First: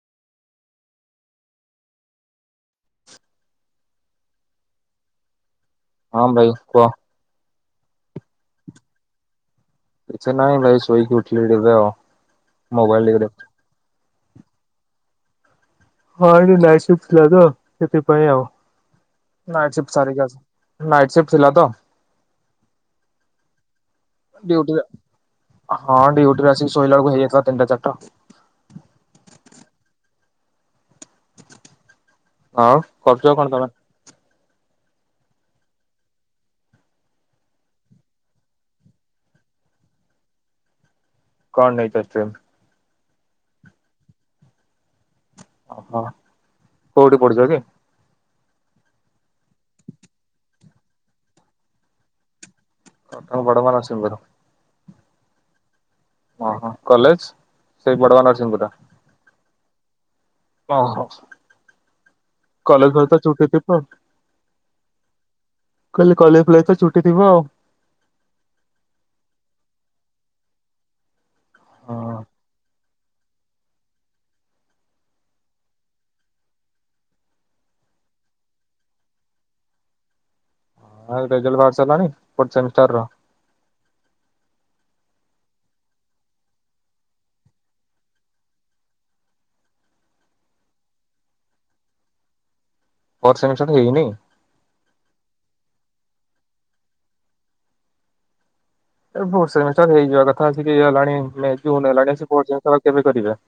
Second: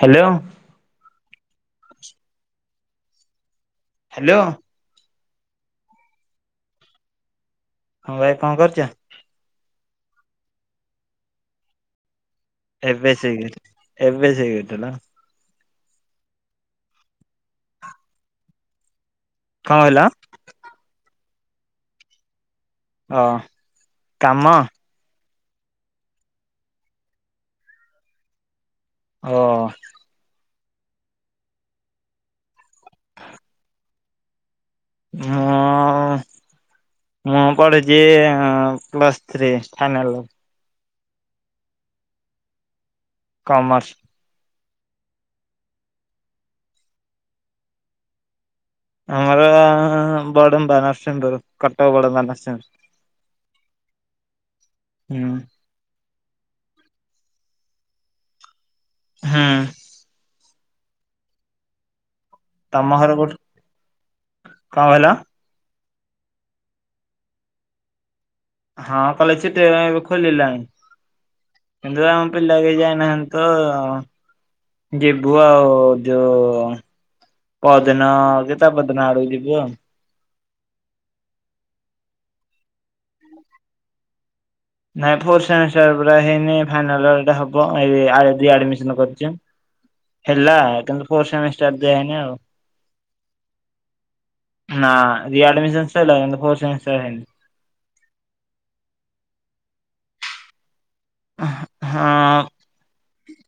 Hello. [inaudible] Hello. ହଁ ଭାଇ କୁହ? ହଁ ଭାଇ କଣ କରିଛ? କିଛି ନାଇଁ ଭାଇ ସୋଇକି ଉଠିଲି ଏବେ ଆଉ। ମୋବାଇଲ ଏବେ ଟିକେ ଦେଖୁଥିଲି। ଶୋଇକି ଏବେ ସୋଇକୀ ଉଠିଲ? ହଁ ଏଠି ନାଇଟ ଶିଫ୍ଟ ଥିଲା ତ ସେଥି ପାଇଁ ଆଉ କଣ ନାଇଟ ଶିଫ୍ଟ କହିଲ ସାରିକି ଆସିଲି। ନାଇଟ ଶିଫ୍ଟ ଥିଲା ତ ଅ କାମ ଡୁଟିରେ। ହଁ ଡିଉଟି ରେ ଆସିକ ଶୋଇଲା ବେଳକୁ ହେଇଯାଇଥିଲା ତିନିଟ ଚାରିଟା। ହଁ। ଆଉ କରୁଛ କଣ ତମେ? ମୁଁ ମୁଁ ପଢ଼ିଛି ପ୍ଲସ୍ ଥ୍ରୀ ଫାଇନାଲ ର। କଣ ନେଇଚ ଷ୍ଟ୍ରିମ୍? କମର୍ସ। ଓହୋ କୋଉଠି ପଡୁଛ କି? ଆମର ବଡ଼ମ୍ୱା ନର୍ସିଂପୁର କଟକ ବଡ଼ମ୍ୱା ନର୍ସିଂ ପୁର। କଟକ ବଡ଼ମ୍ବା ନର୍ସିଂପୁର। ହୁଁ। ଓହୋ କଲେଜ ସେଇ ବଡଆ ନରସିଂହ ପୁର ରେ। ହୁଁ। ଓ ହୋ ତମ କଲେଜ ଫଲେଜ୍ ଘର ତ କୋଉଠି ଛୁଟି ଥିବ। କଣ କହିଲ? ମୁ କହିଲି କଲେଜ ଫଲେଜ୍ ତ ଛୁଟି ଥିବ ଆଉ। ହଁ କଲେଜ ଛୁଟି ଏବେ ଖୋଲିଲାଣି କିନ୍ତୁ ହଁ ଆମ ପିଲା କେହି ଯାଇନାହାନ୍ତି। ତ ଯିବୁ ଆଉ ଯୋଉ ପଦିନ କି ତା ପଦିନ ଆଡକୁ ଯିବୁ ଆଉ। ଆଉ ରେଜଲ୍ଟ ବାହାରି ସରିଲାଣି ଫୋର୍ ସେମିଷ୍ଟାର ର? ନାଇଁ ଫୋର୍ଥ ସେମିଷ୍ଟର ପୁରା ହେଇନି ଫାଇନାଲା ର ଇଟା ହବ ଏଇ ଆଜି ଆଡମିସନ କରିଛି। ହେଲା କିନ୍ତୁ ଫୋର୍ଥ ସେମିଷ୍ଟାର ଦିଆ ହେଇନି ଆଉ। ଫୋର୍ଥ ସେମିଷ୍ଟାର ହେଇନି? ନାଁ ରି ଆଡମିଶନ୍ ସଇଲା କିନ୍ତୁ ଫୋର୍ ସେମିଷ୍ଟାର ହେଇନି। ଏ ଫୋର୍ ସେମିଷ୍ଟାର ହେଇଯିବା କଥା ଆଶିକି ହେଲାଣି ମେ ଜୁନ ହଁ ହେଲାଣିି କେବେ କରିବେ?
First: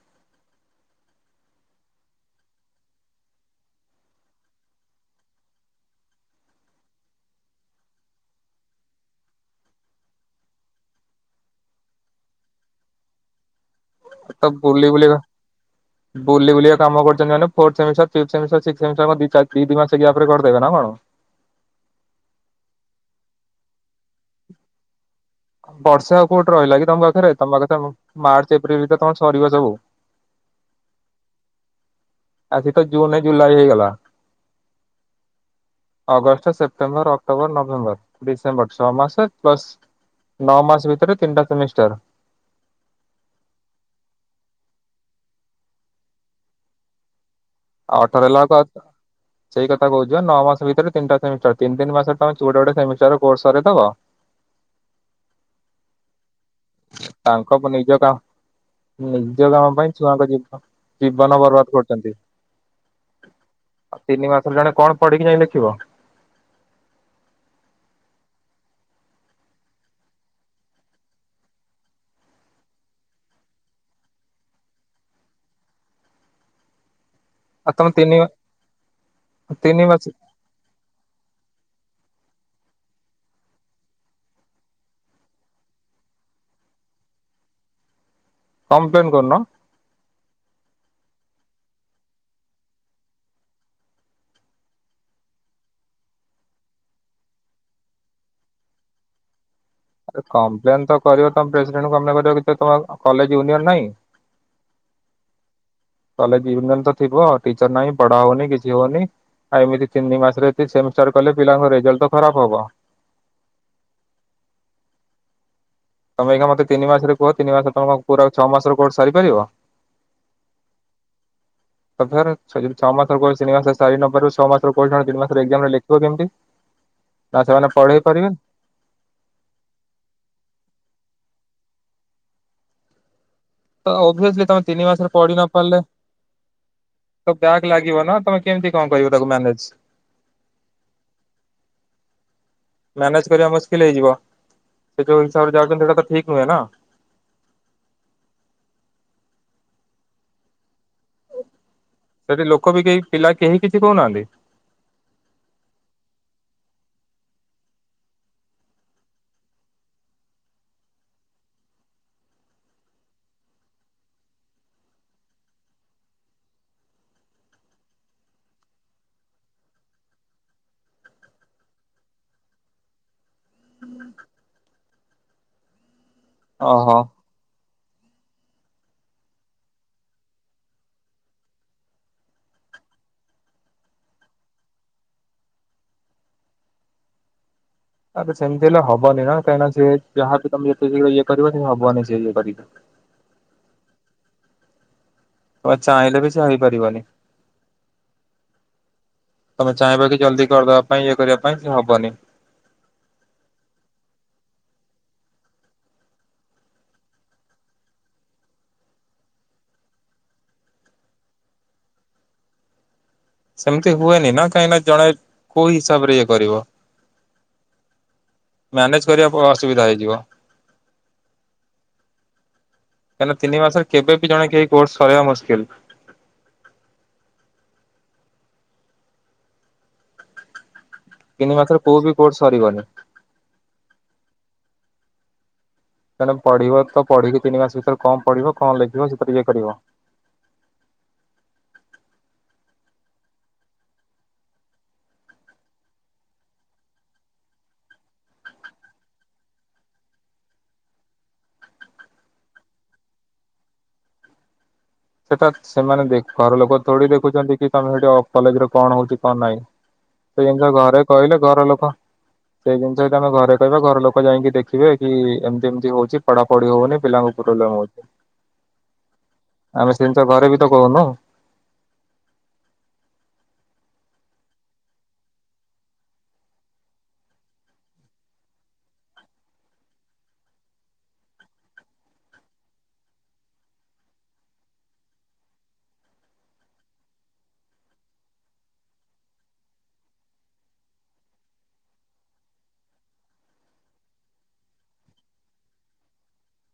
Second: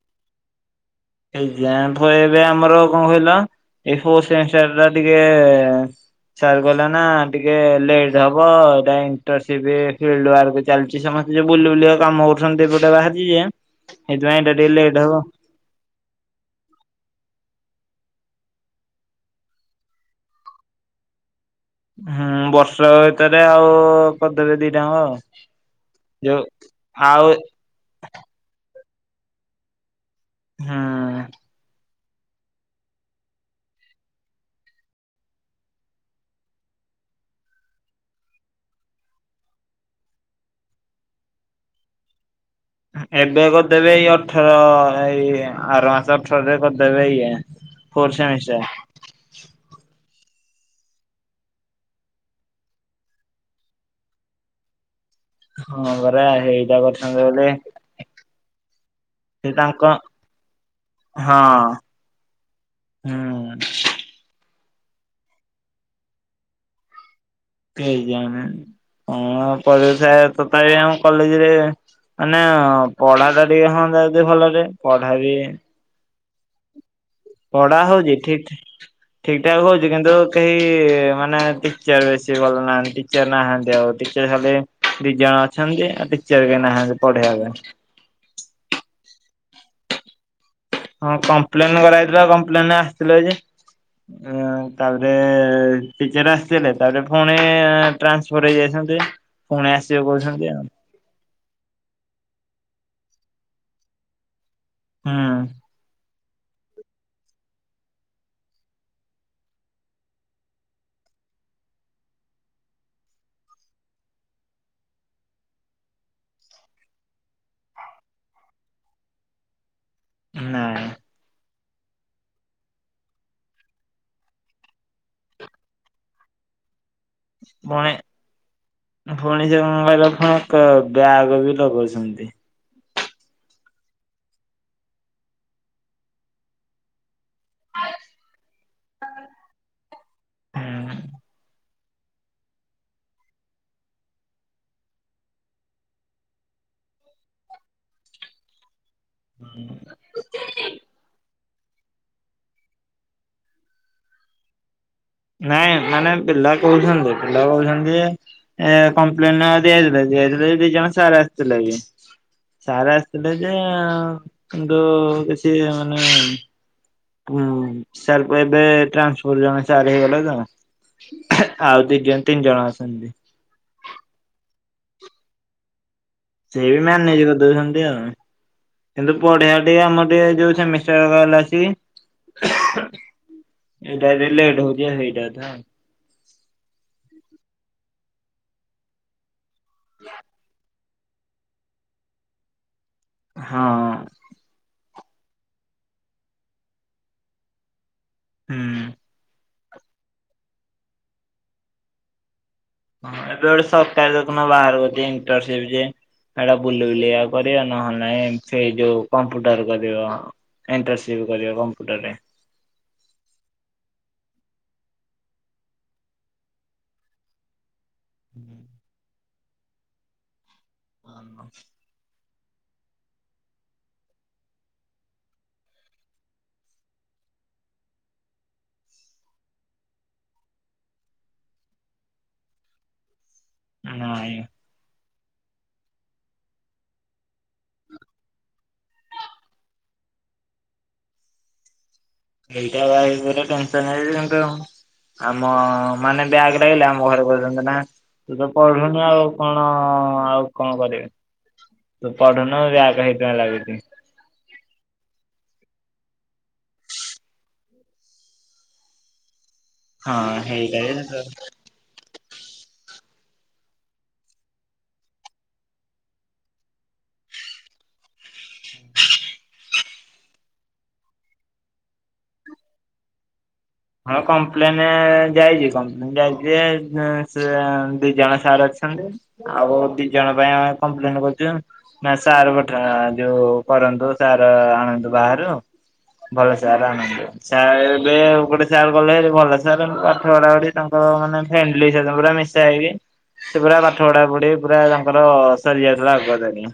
ଏ ଯା ଫ ଏବେ ଆମର କଣ କହିଲ ଏ ଫୋ ସେ ସେ ନା ଟିକେ ସାର କହିଲେ ନା ଟିକେ ଲେଟ ହବ ଏଇଟା ଇଣ୍ଟରସିଟି ଫିଲ୍ଡ ୱର୍କ ଚାଲିଛି ସମସ୍ତେ ଯଉ ବୁଲି ବୁଲିବା କାମ କରୁଛନ୍ତି ଏପଟେ ବାହାରିଛି ଯେ ସେଇଥିପାଇଁ ତ ଏଇଟା ଟିକେ ବୁଲି ଲେଟ୍ ବୁଲିକା ହବ। ବୁଲି ବୁଲିକା କାମ କରିଛନ୍ତି ମାନେ fourth semester fifth semester six semester କଣ ଦି ଚାରି ଦି ଦି ମାସରେ ରେ କରିଦବେ ନା କଣ? ହୁଁ ବର୍ଷକ ଭିତରେ ଆଉ କର ଦେବେ ଦି ଟାଙ୍କ ଆଉ। ବର୍ଷ ଆଉ ଯୋଉ କୋଉଠି ରହିଲା କି ତମ ଆଉ ପାଖରେ ତମ ପାଖରେ ମାର୍ଚ୍ଚ ଏପ୍ରିଲ ଭିତରେ ତମ ସରିବ ସବୁ। ଉଁ। ଆ ଜି ତ ଜୁନ ଜୁଲାଇ ହେଇଗଲା। August September October November December ଛଅ ମାସ ପ୍ଲସ୍ ନଅ ମାସ ଭିତରେ ତିନିଟା ସେମିଷ୍ଟାର। ଏବେ କରିଦେବେ ଏଇ ଅଠର ଏଇ ଆର ମାସ ଅଠରରେ କରିଦେବେ ଇଏ। ଆଉ ଫୋର୍ ଅଠାର ହେଲାକୁ ସେମିଷ୍ଟାର ଆଉ ସେଇ କଥା କହୁଚି ପା ନଅ ମାସ ଭିତରେ ତିନଟା ସେମିଷ୍ଟାର ତିନିତିନି ମାସରେ ତମେ ଗୋଟେ ଗୋଟେ ସେମିଷ୍ଟାର କୋର୍ସ ସରେଇଦେବ। ହଁ ଘରା ହେଇ ତାଙ୍କ ପ ନିଜ କାମ ନିଜ ସେ କାମ ପାଇଁ ତାଙ୍କ ଛୁଆଙ୍କ ଜୀବନ ବର୍ବାଦ କରୁଛନ୍ତି। ଉଁ। ତିନ ମାସରେ ଜଣେ କଣ ପଢିକି ଯାଇ ଲେଖିବ। କେ ଜାଣି କଣ ପରେଇଥାଏ ତଥାପି ଆମ କଲେଜରେ ମାନେ ପଢାଟା ଟିକେ ହୁଅନ୍ତା ଯଦି ଭଲରେ ପଢା ବି ଆଉ ପଢା ତମେ ହଉଛି ତିନି ଠିକ ଠିକ ଠାକ ତିନି ହଉଛି ମାସ କିନ୍ତୁ କେହି ମାନେ ଟିଚର ବେଶୀ ଭଲ ନାହାନ୍ତି ଟିଚର ନାହାନ୍ତି ଆଉଟିଚର ହେଲେ ଦି ଜଣ ଅଛନ୍ତି ଆଉ ଟିଚର କେ ନାହାନ୍ତି ପଢେଇବା ପାଇଁ। କମ୍ପ୍ଲେନ୍ କରୁନ। ହଁ କମ୍ପ୍ଲେନ କରାଜାଇଥିଲା କମ୍ପ୍ଲେନରେ ଆସିଥିଲା ଯେ ତାପରେ ଟିଚର ଆସିଥିଲେ ତାପରେ ପୁଣି ଟ୍ରାନ୍ସଫର ହେଇଯାଇଛନ୍ତି। ପୁଣି ଆସି ଆରେ କମ୍ପ୍ଲେନ ତ କରିବ ତମ ପ୍ରେସିଡେଣ୍ଟ କମ୍ଲେନ କରିବ କି ତମ କଲେଜ ୟୁନିୟନ ନାଇଁ? ହୁଁ। କଲେ ୟୁନିଅନ ତ ଥିବ ଟିଚର ନାହିଁ ପଢା ହଉନି କିଛି ହଉନି। ଆଉ ଏମିତି ତିନି ମାସରେ ଯଦି ସେମିଷ୍ଟାର କଲେ ପିଲାଙ୍କ ରେଜଲ୍ଟ ତ ଖରାପ ହବ। ତମେ ଆଇଖା ମତେ ତିନ ମାସରେ କୁହ ତିିନି ମାସରେ ତମ କଣ ଛଅ ମାସର କୋର୍ସ ସାରିପାରିବ? ନାଁଇ। [unintelligible] ଛଅ ମାସ କୋର୍ସ ତିନି ମାସରେ ସାରି ନପାରିବୁ ଛଅ ମାସର ପଇସା ତିନି ମାସ ରେ ଏକ୍ଜାମ୍ ରେ ଲେଖିବ କେମିତି? ନା ସେମାନେ ପଢେଇ ପାରିବେ? [unintelligible] ଏକ ବ୍ୟାଗ ବି ଲଗଉଛନ୍ତି। ତ ଓଭଭିୟସଲି ତମେ ତିନି ମାସରେ ପଢି ନ ପାରିଲେ ତ ବ୍ୟାଗ୍ ଲାଗିବ ନା ତମେ କେମିତି କଣ କହିବ ତାକୁ ମ୍ୟାନେଜ? ମ୍ୟାନେଜ୍ କରିବା ମୁସ୍କିଲ ହେଇଯିବ ସେ ଯୋଉ ହିସାବରେ ଯାଉଛନ୍ତି ସେଇଟା ତ ଠିକ ନୁହେଁ ନା। ହୁଁ ସେଠି ଲୋକ ବି କେହି ପିଲା କେହି କିଛି କହୁନାହାନ୍ତି? ନାଇଁ ମାନେ ପିଲା କହୁଛନ୍ତି ପିଲା କହୁଛନ୍ତି ଯେ ଏ କମ୍ପ୍ଲେନ ଦିଆଥିଲା ଦିଆଥିଲା ଦି ଜଣ ସାର ଆସିଥିଲେ ବି। ସାର୍ ଆସିଥିଲେ ଯେ କିନ୍ତୂ କିଛି ମାନେ ହୁଁ ସାର୍ପ ଏବେ ଟ୍ରାନ୍ସଫର୍ ଜଣେ ସାର ହେଇଗଲେ ତ ଆଉ ଦି ଜଣ ତିନି ଜଣ ଅଛନ୍ତି। ସେ ବି ଓହୋ। ମ୍ୟାନେଜ କରିଦଉଛନ୍ତି ଆଉ। କିନ୍ତୁ ପଢଆ ଟିକେ ଆମର ଟିକେ ଯୋଉ ସେମିଷ୍ଟାର ଗହଲା ଅଛି। ଏଇଟା ଲେଟ ହଉଛି ସେଇଟା ତ। ଆ ସେମତି ହେଲେ ହବନି ନା କାହିଁକି ସିଏ ଯାହା ବି ତମେ ଏତେ ଇଏ କରିବ ଭଗବାନ ନିଜେ ନିଜେ କରିବେ। ହଁ। ତମେ ଚାହିଁଲେ ବି ସେ ହେଇପାରିବନି। ହୁଁ। ତମେ ଚାହିଁବ କି ଜଲଦି କରିଦବା ପାଇଁ ଇଏ କରିବା ପାଇଁ କିନ୍ତୁ ହବନି। ହଁ ଏବେ ଗୋଟେ ସରକାରୀ ଦେଖୁନା ବାହାର ଇଣ୍ଟରନସିପ ଯେ। ସେଇଟା ବୁଲ ବୁଲଆ କରିବା ନହେଲେ ନାଇ ସେଇ ଯୋଉ କମ୍ପୁଟର କରିବ। ଇଣ୍ଟରସିପ କରିବ କମ୍ପ୍ୟୁଟରରେ। ସେମିତି ହୁଏନି ନା କାହିଁକି ନା ଜଣେ କୋଉ ହିସାବ ରେ ଇଏ କରିବ। ମ୍ୟାନେଜ କରିବା ଅ ଅସୁବିଧା ହେଇଯିବ। [inaudible] କାହିଁକିନା ତିିନି ମାସରେ କେବେ ବି ଜଣ କେହି କୋର୍ସ କରିବା ମୁସ୍କିଲ। ତିନି ମାସରେ କୋଉ ବି କୋରସ ସରିବନି। ନାଇଁ। ତେଣୁ ପଢିବ ତ ପଢିକି ତିନି ମାସ ଭିତରେ କଣ ପଢିବ କଣ ଲେଖିବ ସେତରେ ଇଏ କରିବ। ଏଇଟା ଭାରି ପଡିଲେ ଟେନ୍ସନ। ଆମ ମାନେ ବ୍ୟାକ ଲାଗିଲେ ଆମ ଘରେ କହୁଛନ୍ତି ନା ତୁ ତ ପଢୁନୁ ଆଉ କଣ ଆଉ କଣ କରିବି? ତୁ ପଢ଼ୁନୁ ବ୍ୟାକ ଏକଜାମ ଲାଗୁଛି। ସେଟା ସେମାନେ ଦେଖେ ଘର ଲୋକ ଥୋଡି ଦେଖୁଛନ୍ତି କି ତମେ ସେଠି କଲେଜରେ କଣ ହଉଛି କଣ ନାହିଁ। ହଁ ସେଇ ଜିନିଷ ଘରେ ହେଇଟା କହିଲ ଘର ଲୋକ ସେଇ ଜିନିଷ ଯଦି ଆମେ ଘରେ କହିବା ଘର ଲୋକ ଯାଇକି ଦେଖିବେ କି ଏମିତି ଏମିତି ହଉଛି ପଢାପଢି ହଉନି ପିଲାଙ୍କୁ ପ୍ରୋବ୍ଲେମ୍ ହୋଉଛି। [inaudible] ଆମେ ସେମିତି ତ ଘରେ ବି ତ କହୁନୁ। ହଁ କମ୍ପ୍ଲେନ ଯାଇଛି କମ୍ପ୍ଲେନ୍ ଯାଇଛି ଯେ ସେ ଦି ଜଣ ସାର୍ ଅଛନ୍ତି ଆଉ ଦି ଜଣ ପାଇଁ ଆମେ କମ୍ପ୍ଲେନ କରୁଛୁ। ନା ସାର ପଠା ଯୋଉ କରନ୍ତୁ ସାର ଆଣନ୍ତୁ ବାହାରୁ। ଭଲ ସାର୍ ଆଣନ୍ତୁ ସାର ଏବେ ଗୋଟେ ସାର୍ ଗଲେ ଭଲ ସାର୍ ପାଠ ପଢା ପଢି ତାଙ୍କର ମାନେ ଫ୍ରେଣ୍ଡଲି ପୁରା ମିଶା ହେଇକି ସେ ପୁରା ପାଠ ପଢା ପଢି ପୁରା ତାଙ୍କର ସରିଯାଇଥିଲା ଆଗୁଆ ଦଣି।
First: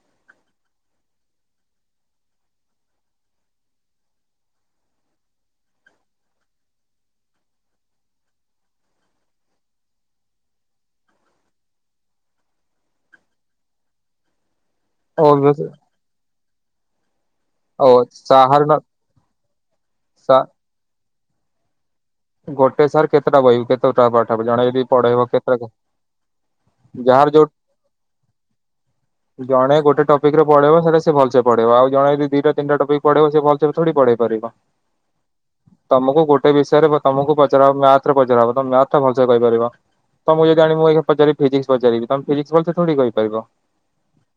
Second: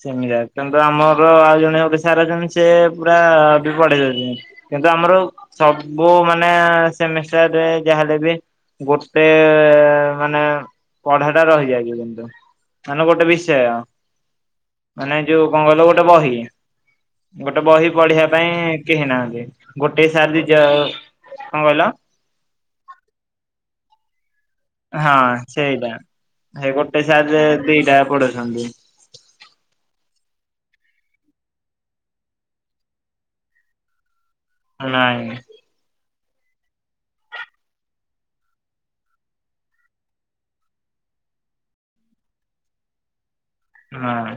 ସେମିତିକା କିନ୍ତୁ ଆମର ଆଉ ଜଣେ ସାରା ଜଣେ ସେ ପୁରା ବି ପଢେଇ ଦଉଛନ୍ତି। କିନ୍ତୁ ଆମର ସବୁ ମାନେ ସେମିଷ୍ଟାରରେ ଯାହାହେଲେ ବି ଗୋଟେମାନେ ପଢା ଟା ରହିଯାଇଛି କିନ୍ତୁ ମାନେ ଗୋଟେ ବିଷୟ। ମାନେ ଯୋଉ କଣ କହିଲ ଗୋଟେ ବହି ଗୋଟେ ଓ ବହି ପଢେଇବା ସାହାର ପାଇଁ କେହି ନାହାନ୍ତି। ଗୋଟେ ସାର ଦି ଯଣ କଣ କହିଲ? ଗୋଟେ ସାର୍ କେତେଟା ବହି କେତେ ଟା ପାଠ ଜଣେ ଯଦି ପଢେଇବ ହଁ କେତେଟା ସେଇଟା ସେ ଗୋଟେ ଯାହାର ଯୋଉ ସାର ଦିଟା ପଢଉଛନ୍ତି। ଜଣେ ଗୋଟେ ଟପିକରେ ପଢେଇଵ ସେଟା ସେ ଭଲ ସେ ପଢେଇିବ ଆଉ ଜଣେ ଯଦି ଦିଟା ତିନିଟ ଟପିକ ପଢେଇବ ସେ ଭଲ ସେ ଥୋଡି ପଢେଇ ପାରିବ। ନାଇଁଁ ନାଇ। ତମକୁ ଗୋଟେ ବିଷୟରେ ତମକୁ ପଚାର ହବ ମ୍ୟାଥରେ ପଚାର ହବ ତମେ ମ୍ୟାଥ ଟା ଭଲସେ କହିପାରିବ। ତମୁକୁ ଯଦିଆଣି ମୁ ଏଇ ପଚାରି ଫିଜିକ୍ସ ପଚାରିବି ତମେ ଫିଜିକ୍ସ ଭଲସେ ଥୋଡି କହିପାରିବ। ନା।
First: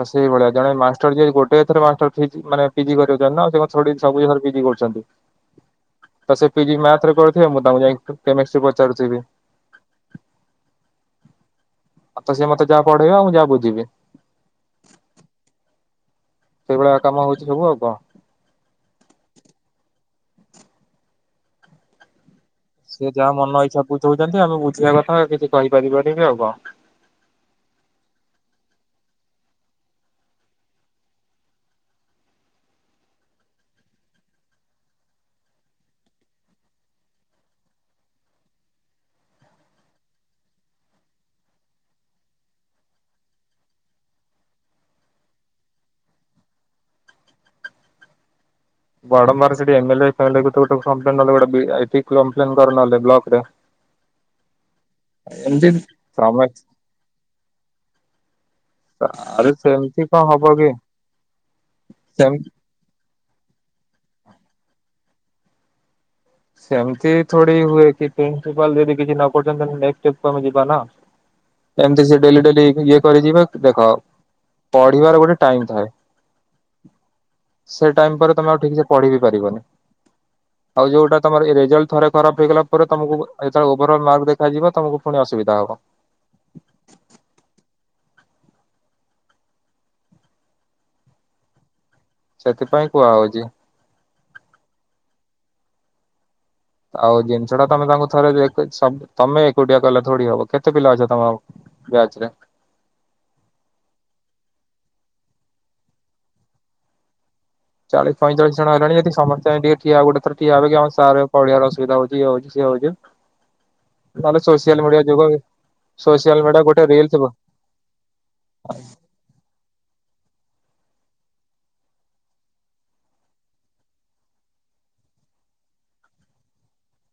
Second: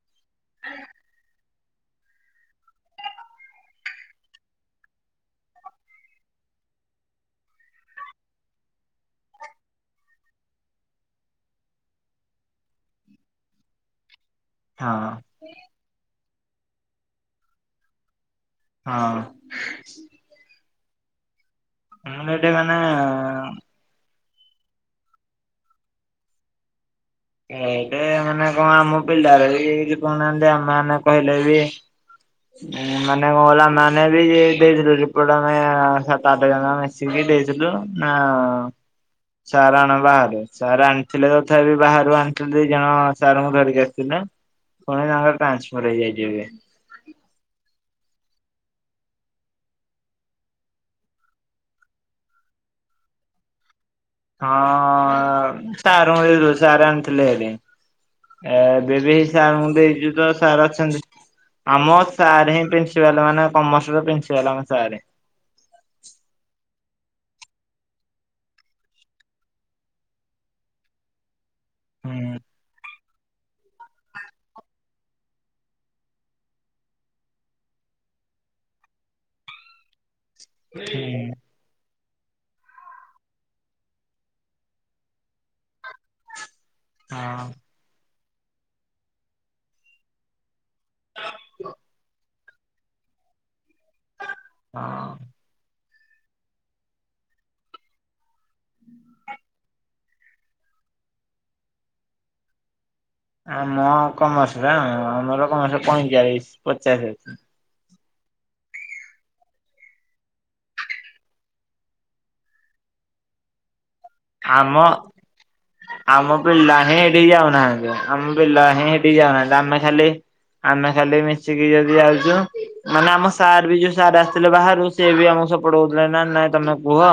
ତ ସେଇ ଭଳିଆ ଜଣେ ମାଷ୍ଟର ଯଦି ଗୋଟେ ସେଇଥି ରେ ମାଷ୍ଟର ପିଜି ମାନେ ପିଜି କରୁଛନ୍ତି ନା ଆଉ ସେ କଣ ଥୋଡି ସବୁ ଜିନିଷରେ ପିଜି କରୁଛନ୍ତି। ତ ସେ ପିଜି ମ୍ୟାଥରେ କରୁଥିଵେ ମୁଁ ତାଙ୍କୁ ଯାଇ କେମିଷ୍ଟ୍ରି ପଚାରୁଥିଵି। ଆଛା ସେ ମୋତେ ଯାହା ପଢେଇଵେ ଆଉ ମୁଁ ଯାହା ବୁଝିବି। ହଁ। ସେଇଭଳିଆ କାମ ହଉଛି ସବୁ ଆଉ କଣ। ହଁ। ମୁ ଏଟ ମାନେ ସେ ଯାହା ମନ ଇଚ୍ଛା ବୁଝଉଛନ୍ତି ଆମେ ବୁଝିବା କଥା ଆଉ କିଛି କହିପାରିବାନି ଆଉ କଣ। ଏବେ ମାନେ କଣ ଆମ ପିଲାରେ ବି କିଛି କହୁନାହାନ୍ତି ଆମେ ଆମ କହିଲେ ବି [unintelligible] ମାନେ କଣ କହିଲ ଆମେମାନେ ଏଇ ଷ୍ଟେଜ ରେ ଅଛୁ [unintelligible] ସାତ ଆଠ ଦିନ [unintelligible] ଦେଇଥିଲୁ ନା ସାର ଆଣ ବାହାରେ ସାର ଆଣିଥିଲେ ତଥାପି ବାହାରୁ ଆଣିଥିଲି ଦି ଜଣ ସାର୍ ଙ୍କୁ ଧରିକି ଆସିଥିଲେ, ପୁଣି ତାଙ୍କର ଟ୍ରାନ୍ସଫର ହେଇଯାଇଛି ଏବେ। ବଡମ୍ବାର ସେଠି ଏମଏଲ, ଫେମେଲ ଗୋଟେ ନଲେ ଗଟେଇ କମ୍ପ୍ଲେନ [unintelligible] ବ୍ଲକ ରେ। ଏମତି ହଁ, ସାରଙ୍କୁ ତମେ ଦେଇଥିଲୁ ସାର ଆଣିଥିଲେ ହେରି। ଏ ବେବି ଆରେ ସାରଙ୍କୁ ସେମିତି ଦେଇଛୁ କଣ ତ ହବ ସାର୍ କି ଅଛନ୍ତି, ଆମ ସେମତି ସାର୍ ହିଁ ପ୍ରିନ୍ସ ପ୍ରିନ୍ସିପାଲ୍ ମାନେ କମର୍ସ ର ପ୍ରିନ୍ସିପାଲ ଆମ ସାର୍। ସେମିତି ଥୋଡି ହୁଏ କି ପ୍ରିନ୍ସିପାଲ ଯଦି କିଛି ନ କରୁଛନ୍ତି ତାହେଲେ ନେକ୍ସ୍ଟ ଷ୍ଟେପ୍ କୁ ଆମେ ଯିବା ନା। [inaudible] ଏମିତି ସେ ଡେଲି ଡେଲି ଇଏ କରିଯିବ ଦେଖ ପଢିବାର ଗୋଟେ ଟାଇମ ଥାଏ। ସେ ଟାଇମ୍ ପରେ ତମେ ଆଉ ଠିକ୍ ସେ ପଢି ବିି ପାରିବନି ଆଉ ଯୋଉଟା ହଁ। ତମର ରେଜଲ୍ଟ ଥରେ ଖରାପ ହେଇଗଲା ପରେ ତମକୁ, ଯେତେବେଳେ ଓଭର ଅଲ୍ ମାର୍କ ଦେଖାଯିଵ ତମକୁ ପୁଣି ଅସୁବିଧା ହବ। ହଁ। [inaudible] ସେଥିପାଇଁ କୁହା ହଉଛି। ହଁ। ଆଉ ଜିନିଷ ଟା ତମେ ତାଙ୍କୁ ଥରେ ଦେକ୍ ସ ତମେ ଏକୁଟିଆ କଲେ ଥୋଡି ହବ କେ କେତେ ପିଲା ଅଛ ତମ ବ୍ୟାଚ୍ ରେ? ଆମ କମର୍ସ ରେ ଆମର କମର୍ସ ପଇଁଚାଳିଶ ପଚାଶେ। ଚାଳିଶ ପଇଁଚାଳିଶ ଜଣ ହେଲେଣି ଯଦି ସମସ୍ତେ ଯାଇକିଠିଆ ଗୋଟେ ଥର ଠିଆ ହେବା ଅପେକ୍ଷା ଆମ ସାର ପଢିବାର ଅସୁବଧା ହଉଛି ଇଏ ହେଉଛି ସିଏ ହଉଛି ନହେଲେ ସୋସିଆଲ ଆମ ମିଡିଆ ଯୋଗ ଆମ ସୋସିଆଲ ମିଡିଆ ପିଲା ଗୋଟେ ହିଁ ରିଲ [unintelligible] ଥିବ ଯାଉନାହାନ୍ତି। ଆମ ପିଲାହିଁ ହେଠି ଯାଉନାହାନ୍ତି ଆମେ ଖାଲି ଆମେ ଖାଲି ମିଶିକି ଯଦି ଯାଉଛୁ। ମାନେ ଆମ ସାର୍ ବି ଯୋଉ ସାର୍ ଆସିଥିଲେ ବାହାରୁ ସେ ବି ଆମକୁ ସପୋର୍ଟ କରୁଥିଲେ ନା ନାଇଁ ତମେ କୁହ।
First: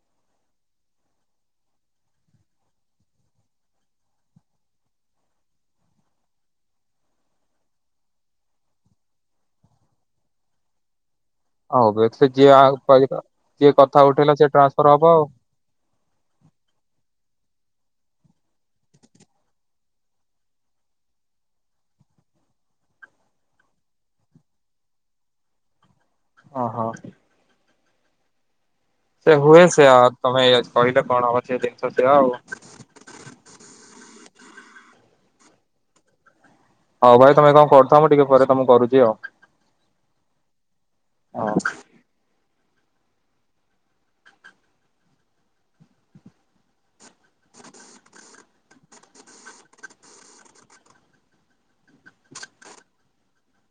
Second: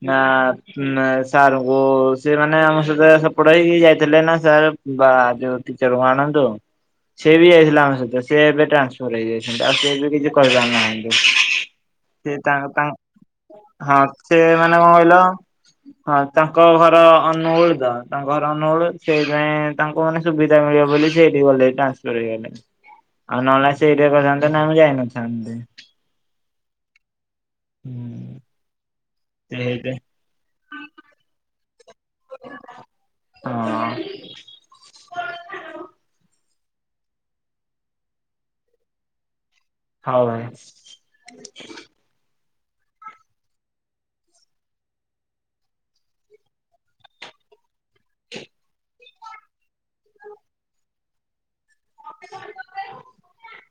[unintelligible] ସାରଙ୍କୁ ସେ ମାନେ ଆମ ସହିତ ସପୋର୍ଟ ହେଇକି ଯାଇଥିଲେ ନା ସାର୍ ବା ଯୋଉ ଟିଚର କୁ ଆଣନ୍ତୁ। ସେ ବି ଯାଇଥିଲା ଆମ ସହିତ ସିଏ ଏବେ ଟ୍ରାନ୍ସଫର ହେଇଯାଇଛନ୍ତି ଆଉ ସେ ଏବେ କିଛି କରିପାରୁନାହାନ୍ତି। ଆଉ ସେ ଯିଏ ତା-ତାଙ୍କ ଯିଏ କଥା ହଁ ଉଠେଇଲା ସେ ମାନେ କଣ ଟ୍ରାନ୍ସଫର ହବ କହିଲ ଆଉ। ହଁ ତାଙ୍କ ଘର ଅନୁଗୋଳ ତ ତାଙ୍କ ଘର ଅନୁଗୋଳ ସେ ପାଇଁ ତାଙ୍କୁ ମାନେ ସୁବିଧା ମିଳିବ ବୋଲି ସିଏ ଏହିଟି ଗଲେ ଟ୍ରାନ୍ସଫର ହେଇଗଲେ। ଆଉ ନହେଲେ ନାଇଁ ସେ ଏହିଟା କରିଥାନ୍ତେ ନା ମୁଁ ଯାଇନଥାନ୍ତି। ଓ ହୋ। ହୁଁ। ସେ ହୁଏ ସେଇଥି ସେହା ଆଉ ତମେ କହିଲେ କଣ ହବ ସେ ଲେକ୍ଚର ସେୟା ଆଉ। ହଁ। ହଉ ଭାଇ ତମେ କଣ କରଥାଅ ମୁ ଟିକେ ପରେ ତମକୁ କରୁଛି ଆଉ। ହଉ ଭାଇ। ହଁ। [inaudible] [unintelligible]